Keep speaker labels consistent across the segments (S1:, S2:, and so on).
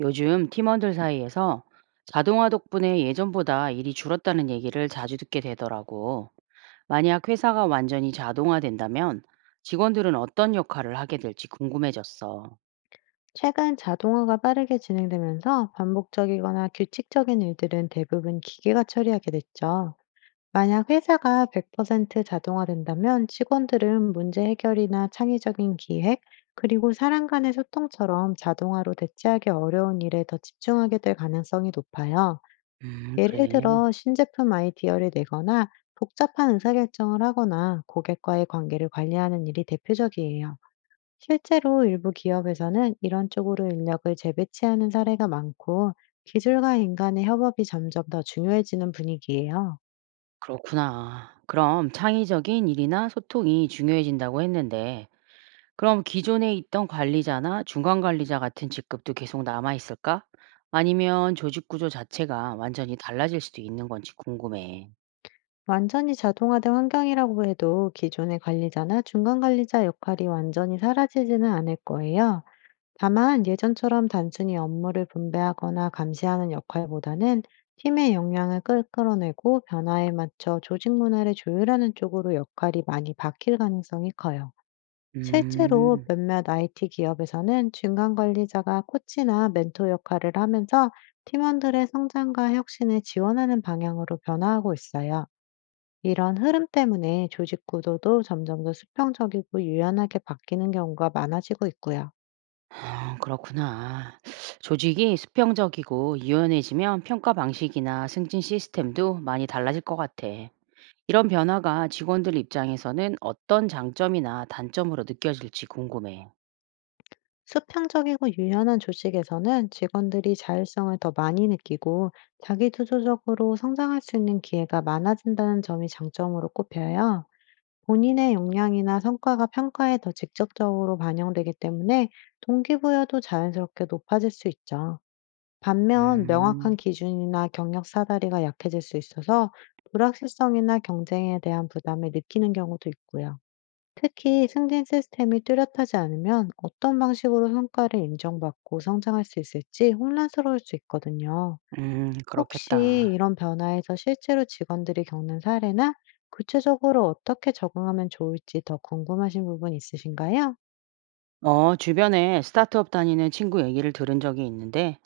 S1: 요즘 팀원들 사이에서 자동화 덕분에 예전보다 일이 줄었다는 얘기를 자주 듣게 되더라고. 만약 회사가 완전히 자동화된다면 직원들은 어떤 역할을 하게 될지 궁금해졌어.
S2: 최근 자동화가 빠르게 진행되면서 반복적이거나 규칙적인 일들은 대부분 기계가 처리하게 됐죠. 만약 회사가 100% 자동화된다면 직원들은 문제 해결이나 창의적인 기획, 그리고 사람 간의 소통처럼 자동화로 대체하기 어려운 일에 더 집중하게 될 가능성이 높아요. 예를
S1: 그래.
S2: 들어 신제품 아이디어를 내거나 복잡한 의사결정을 하거나 고객과의 관계를 관리하는 일이 대표적이에요. 실제로 일부 기업에서는 이런 쪽으로 인력을 재배치하는 사례가 많고, 기술과 인간의 협업이 점점 더 중요해지는 분위기예요.
S1: 그렇구나. 그럼 창의적인 일이나 소통이 중요해진다고 했는데, 그럼 기존에 있던 관리자나 중간 관리자 같은 직급도 계속 남아 있을까? 아니면 조직 구조 자체가 완전히 달라질 수도 있는 건지 궁금해.
S2: 완전히 자동화된 환경이라고 해도 기존의 관리자나 중간 관리자 역할이 완전히 사라지지는 않을 거예요. 다만 예전처럼 단순히 업무를 분배하거나 감시하는 역할보다는 팀의 역량을 끌어내고 변화에 맞춰 조직 문화를 조율하는 쪽으로 역할이 많이 바뀔 가능성이 커요. 실제로
S1: 음.
S2: 몇몇 IT 기업에서는 중간 관리자가 코치나 멘토 역할을 하면서 팀원들의 성장과 혁신을 지원하는 방향으로 변화하고 있어요. 이런 흐름 때문에 조직 구조도 점점 더 수평적이고 유연하게 바뀌는 경우가 많아지고 있고요.
S1: 아 그렇구나. 조직이 수평적이고 유연해지면 평가 방식이나 승진 시스템도 많이 달라질 것 같아. 이런 변화가 직원들 입장에서는 어떤 장점이나 단점으로 느껴질지 궁금해.
S2: 수평적이고 유연한 조직에서는 직원들이 자율성을 더 많이 느끼고 자기주도적으로 성장할 수 있는 기회가 많아진다는 점이 장점으로 꼽혀요. 본인의 역량이나 성과가 평가에 더 직접적으로 반영되기 때문에 동기부여도 자연스럽게 높아질 수 있죠. 반면
S1: 음,
S2: 명확한 기준이나 경력 사다리가 약해질 수 있어서 불확실성이나 경쟁에 대한 부담을 느끼는 경우도 있고요. 특히 승진 시스템이 뚜렷하지 않으면 어떤 방식으로 성과를 인정받고 성장할 수 있을지 혼란스러울 수 있거든요. 혹시
S1: 그렇겠다.
S2: 이런 변화에서 실제로 직원들이 겪는 사례나 구체적으로 어떻게 적응하면 좋을지 더 궁금하신 부분 있으신가요?
S1: 주변에 스타트업 다니는 친구 얘기를 들은 적이 있는데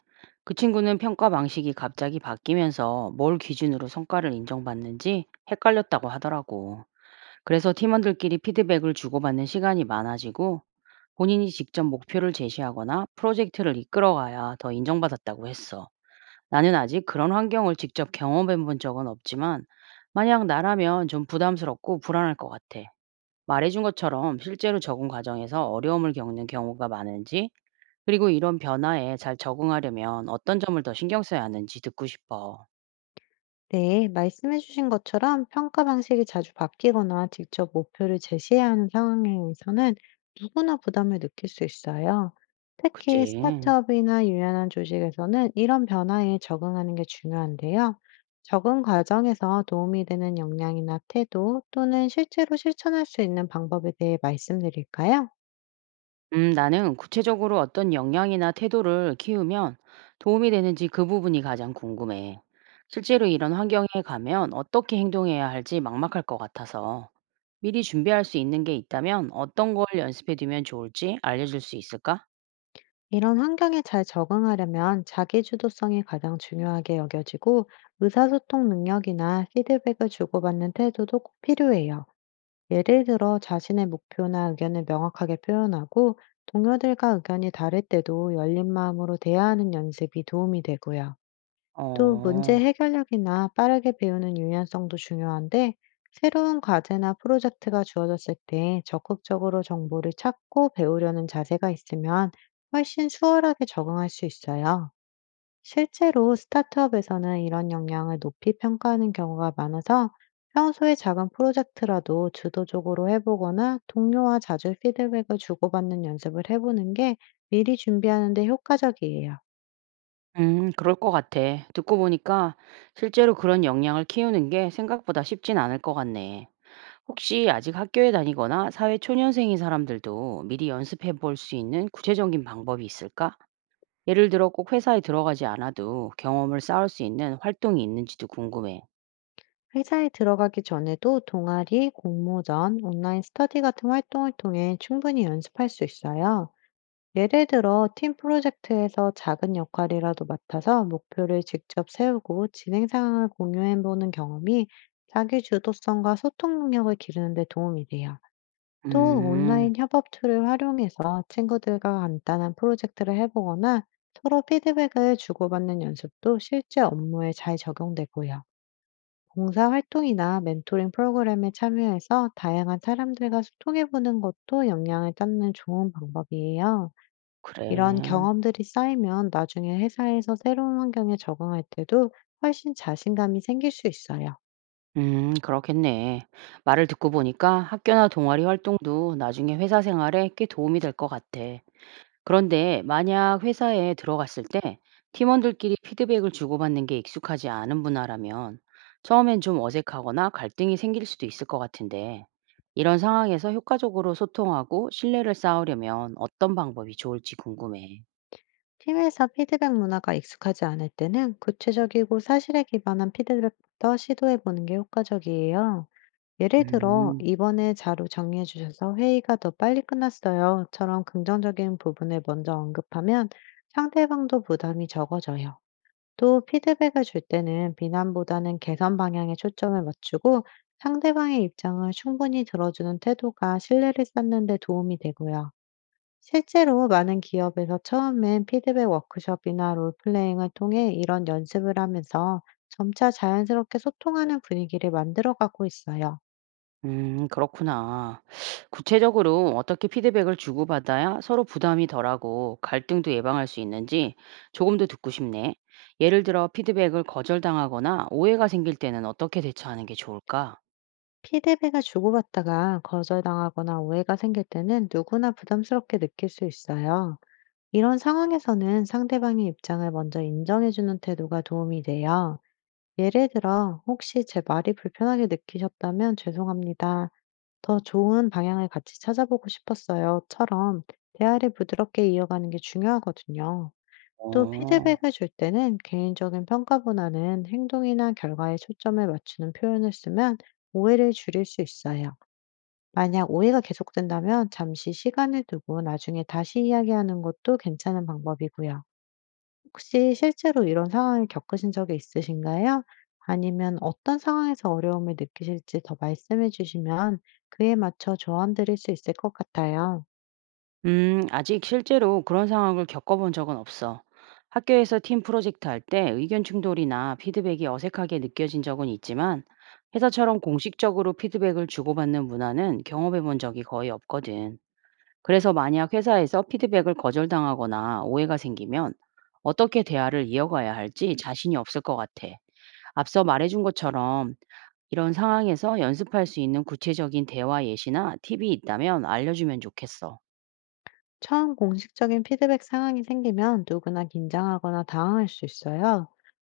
S1: 그 친구는 평가 방식이 갑자기 바뀌면서 뭘 기준으로 성과를 인정받는지 헷갈렸다고 하더라고. 그래서 팀원들끼리 피드백을 주고받는 시간이 많아지고 본인이 직접 목표를 제시하거나 프로젝트를 이끌어가야 더 인정받았다고 했어. 나는 아직 그런 환경을 직접 경험해 본 적은 없지만 만약 나라면 좀 부담스럽고 불안할 것 같아. 말해준 것처럼 실제로 적응 과정에서 어려움을 겪는 경우가 많은지 그리고 이런 변화에 잘 적응하려면 어떤 점을 더 신경 써야 하는지 듣고 싶어.
S2: 네, 말씀해주신 것처럼 평가 방식이 자주 바뀌거나 직접 목표를 제시해야 하는 상황에서는 누구나 부담을 느낄 수 있어요. 특히
S1: 그치?
S2: 스타트업이나 유연한 조직에서는 이런 변화에 적응하는 게 중요한데요. 적응 과정에서 도움이 되는 역량이나 태도, 또는 실제로 실천할 수 있는 방법에 대해 말씀드릴까요?
S1: 나는 구체적으로 어떤 역량이나 태도를 키우면 도움이 되는지 그 부분이 가장 궁금해. 실제로 이런 환경에 가면 어떻게 행동해야 할지 막막할 것 같아서 미리 준비할 수 있는 게 있다면 어떤 걸 연습해 두면 좋을지 알려줄 수 있을까?
S2: 이런 환경에 잘 적응하려면 자기 주도성이 가장 중요하게 여겨지고, 의사소통 능력이나 피드백을 주고받는 태도도 꼭 필요해요. 예를 들어 자신의 목표나 의견을 명확하게 표현하고, 동료들과 의견이 다를 때도 열린 마음으로 대화하는 연습이 도움이 되고요. 또 문제
S1: 어,
S2: 해결력이나 빠르게 배우는 유연성도 중요한데, 새로운 과제나 프로젝트가 주어졌을 때 적극적으로 정보를 찾고 배우려는 자세가 있으면 훨씬 수월하게 적응할 수 있어요. 실제로 스타트업에서는 이런 역량을 높이 평가하는 경우가 많아서, 평소에 작은 프로젝트라도 주도적으로 해보거나 동료와 자주 피드백을 주고받는 연습을 해보는 게 미리 준비하는 데 효과적이에요.
S1: 그럴 것 같아. 듣고 보니까 실제로 그런 역량을 키우는 게 생각보다 쉽진 않을 것 같네. 혹시 아직 학교에 다니거나 사회 초년생인 사람들도 미리 연습해 볼 수 있는 구체적인 방법이 있을까? 예를 들어 꼭 회사에 들어가지 않아도 경험을 쌓을 수 있는 활동이 있는지도 궁금해.
S2: 회사에 들어가기 전에도 동아리, 공모전, 온라인 스터디 같은 활동을 통해 충분히 연습할 수 있어요. 예를 들어, 팀 프로젝트에서 작은 역할이라도 맡아서 목표를 직접 세우고 진행 상황을 공유해 보는 경험이 자기 주도성과 소통 능력을 기르는 데 도움이 돼요. 또
S1: 음,
S2: 온라인 협업 툴을 활용해서 친구들과 간단한 프로젝트를 해보거나 서로 피드백을 주고받는 연습도 실제 업무에 잘 적용되고요. 봉사활동이나 멘토링 프로그램에 참여해서 다양한 사람들과 소통해보는 것도 역량을 쌓는 좋은 방법이에요. 이런
S1: 그래.
S2: 경험들이 쌓이면 나중에 회사에서 새로운 환경에 적응할 때도 훨씬 자신감이 생길 수 있어요.
S1: 그렇겠네. 말을 듣고 보니까 학교나 동아리 활동도 나중에 회사 생활에 꽤 도움이 될 것 같아. 그런데 만약 회사에 들어갔을 때 팀원들끼리 피드백을 주고받는 게 익숙하지 않은 분야라면 처음엔 좀 어색하거나 갈등이 생길 수도 있을 것 같은데 이런 상황에서 효과적으로 소통하고 신뢰를 쌓으려면 어떤 방법이 좋을지 궁금해.
S2: 팀에서 피드백 문화가 익숙하지 않을 때는 구체적이고 사실에 기반한 피드백부터 시도해보는 게 효과적이에요. 예를 들어,
S1: 음,
S2: "이번에 자료 정리해주셔서 회의가 더 빨리 끝났어요."처럼 긍정적인 부분을 먼저 언급하면 상대방도 부담이 적어져요. 또 피드백을 줄 때는 비난보다는 개선 방향에 초점을 맞추고, 상대방의 입장을 충분히 들어주는 태도가 신뢰를 쌓는 데 도움이 되고요. 실제로 많은 기업에서 처음엔 피드백 워크숍이나 롤플레잉을 통해 이런 연습을 하면서 점차 자연스럽게 소통하는 분위기를 만들어 가고 있어요.
S1: 그렇구나. 구체적으로 어떻게 피드백을 주고받아야 서로 부담이 덜하고 갈등도 예방할 수 있는지 조금 더 듣고 싶네. 예를 들어 피드백을 거절당하거나 오해가 생길 때는 어떻게 대처하는 게 좋을까?
S2: 피드백을 주고받다가 거절당하거나 오해가 생길 때는 누구나 부담스럽게 느낄 수 있어요. 이런 상황에서는 상대방의 입장을 먼저 인정해주는 태도가 도움이 돼요. 예를 들어, "혹시 제 말이 불편하게 느끼셨다면 죄송합니다. 더 좋은 방향을 같이 찾아보고 싶었어요. 처럼 대화를 부드럽게 이어가는 게 중요하거든요. 또
S1: 어,
S2: 피드백을 줄 때는 개인적인 평가보다는 행동이나 결과에 초점을 맞추는 표현을 쓰면 오해를 줄일 수 있어요. 만약 오해가 계속된다면 잠시 시간을 두고 나중에 다시 이야기하는 것도 괜찮은 방법이고요. 혹시 실제로 이런 상황을 겪으신 적이 있으신가요? 아니면 어떤 상황에서 어려움을 느끼실지 더 말씀해 주시면 그에 맞춰 조언 드릴 수 있을 것 같아요.
S1: 아직 실제로 그런 상황을 겪어본 적은 없어. 학교에서 팀 프로젝트 할 때 의견 충돌이나 피드백이 어색하게 느껴진 적은 있지만 회사처럼 공식적으로 피드백을 주고받는 문화는 경험해 본 적이 거의 없거든. 그래서 만약 회사에서 피드백을 거절당하거나 오해가 생기면 어떻게 대화를 이어가야 할지 자신이 없을 것 같아. 앞서 말해준 것처럼 이런 상황에서 연습할 수 있는 구체적인 대화 예시나 팁이 있다면 알려주면 좋겠어.
S2: 처음 공식적인 피드백 상황이 생기면 누구나 긴장하거나 당황할 수 있어요.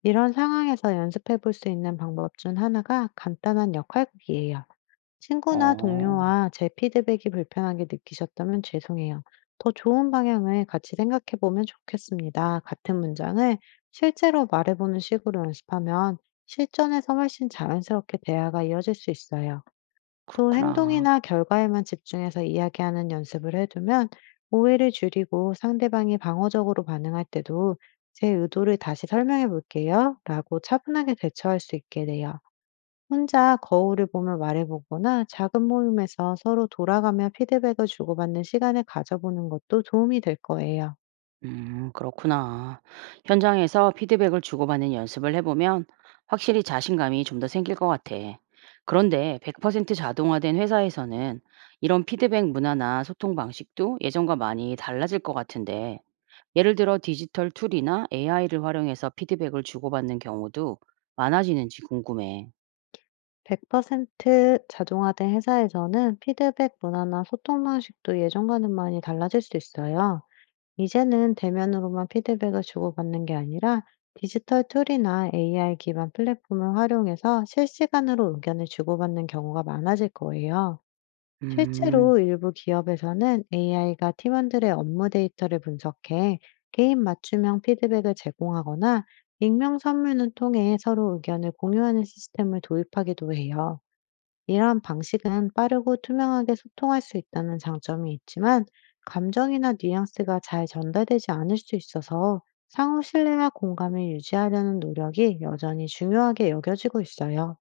S2: 이런 상황에서 연습해 볼 수 있는 방법 중 하나가 간단한 역할극이에요. 친구나
S1: 어,
S2: 동료와 "제 피드백이 불편하게 느끼셨다면 죄송해요. 더 좋은 방향을 같이 생각해 보면 좋겠습니다." 같은 문장을 실제로 말해보는 식으로 연습하면 실전에서 훨씬 자연스럽게 대화가 이어질 수 있어요. 또
S1: 그렇구나.
S2: 행동이나 결과에만 집중해서 이야기하는 연습을 해두면 오해를 줄이고, 상대방이 방어적으로 반응할 때도 "제 의도를 다시 설명해 볼게요. 라고 차분하게 대처할 수 있게 돼요. 혼자 거울을 보며 말해보거나 작은 모임에서 서로 돌아가며 피드백을 주고받는 시간을 가져보는 것도 도움이 될 거예요.
S1: 그렇구나. 현장에서 피드백을 주고받는 연습을 해보면 확실히 자신감이 좀 더 생길 것 같아. 그런데 100% 자동화된 회사에서는 이런 피드백 문화나 소통 방식도 예전과 많이 달라질 것 같은데, 예를 들어 디지털 툴이나 AI를 활용해서 피드백을 주고받는 경우도 많아지는지 궁금해.
S2: 100% 자동화된 회사에서는 피드백 문화나 소통 방식도 예전과는 많이 달라질 수 있어요. 이제는 대면으로만 피드백을 주고받는 게 아니라 디지털 툴이나 AI 기반 플랫폼을 활용해서 실시간으로 의견을 주고받는 경우가 많아질 거예요.
S1: 음,
S2: 실제로 일부 기업에서는 AI가 팀원들의 업무 데이터를 분석해 개인 맞춤형 피드백을 제공하거나 익명 선문을 통해 서로 의견을 공유하는 시스템을 도입하기도 해요. 이러한 방식은 빠르고 투명하게 소통할 수 있다는 장점이 있지만 감정이나 뉘앙스가 잘 전달되지 않을 수 있어서 상호 신뢰와 공감을 유지하려는 노력이 여전히 중요하게 여겨지고 있어요.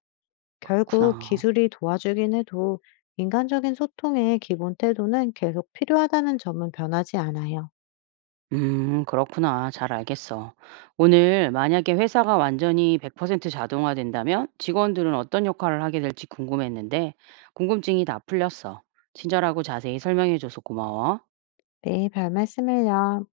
S2: 결국
S1: 그렇구나.
S2: 기술이 도와주긴 해도 인간적인 소통의 기본 태도는 계속 필요하다는 점은 변하지 않아요.
S1: 그렇구나. 잘 알겠어. 오늘 만약에 회사가 완전히 100% 자동화된다면 직원들은 어떤 역할을 하게 될지 궁금했는데 궁금증이 다 풀렸어. 친절하고 자세히 설명해줘서 고마워.
S2: 네, 별 말씀을요.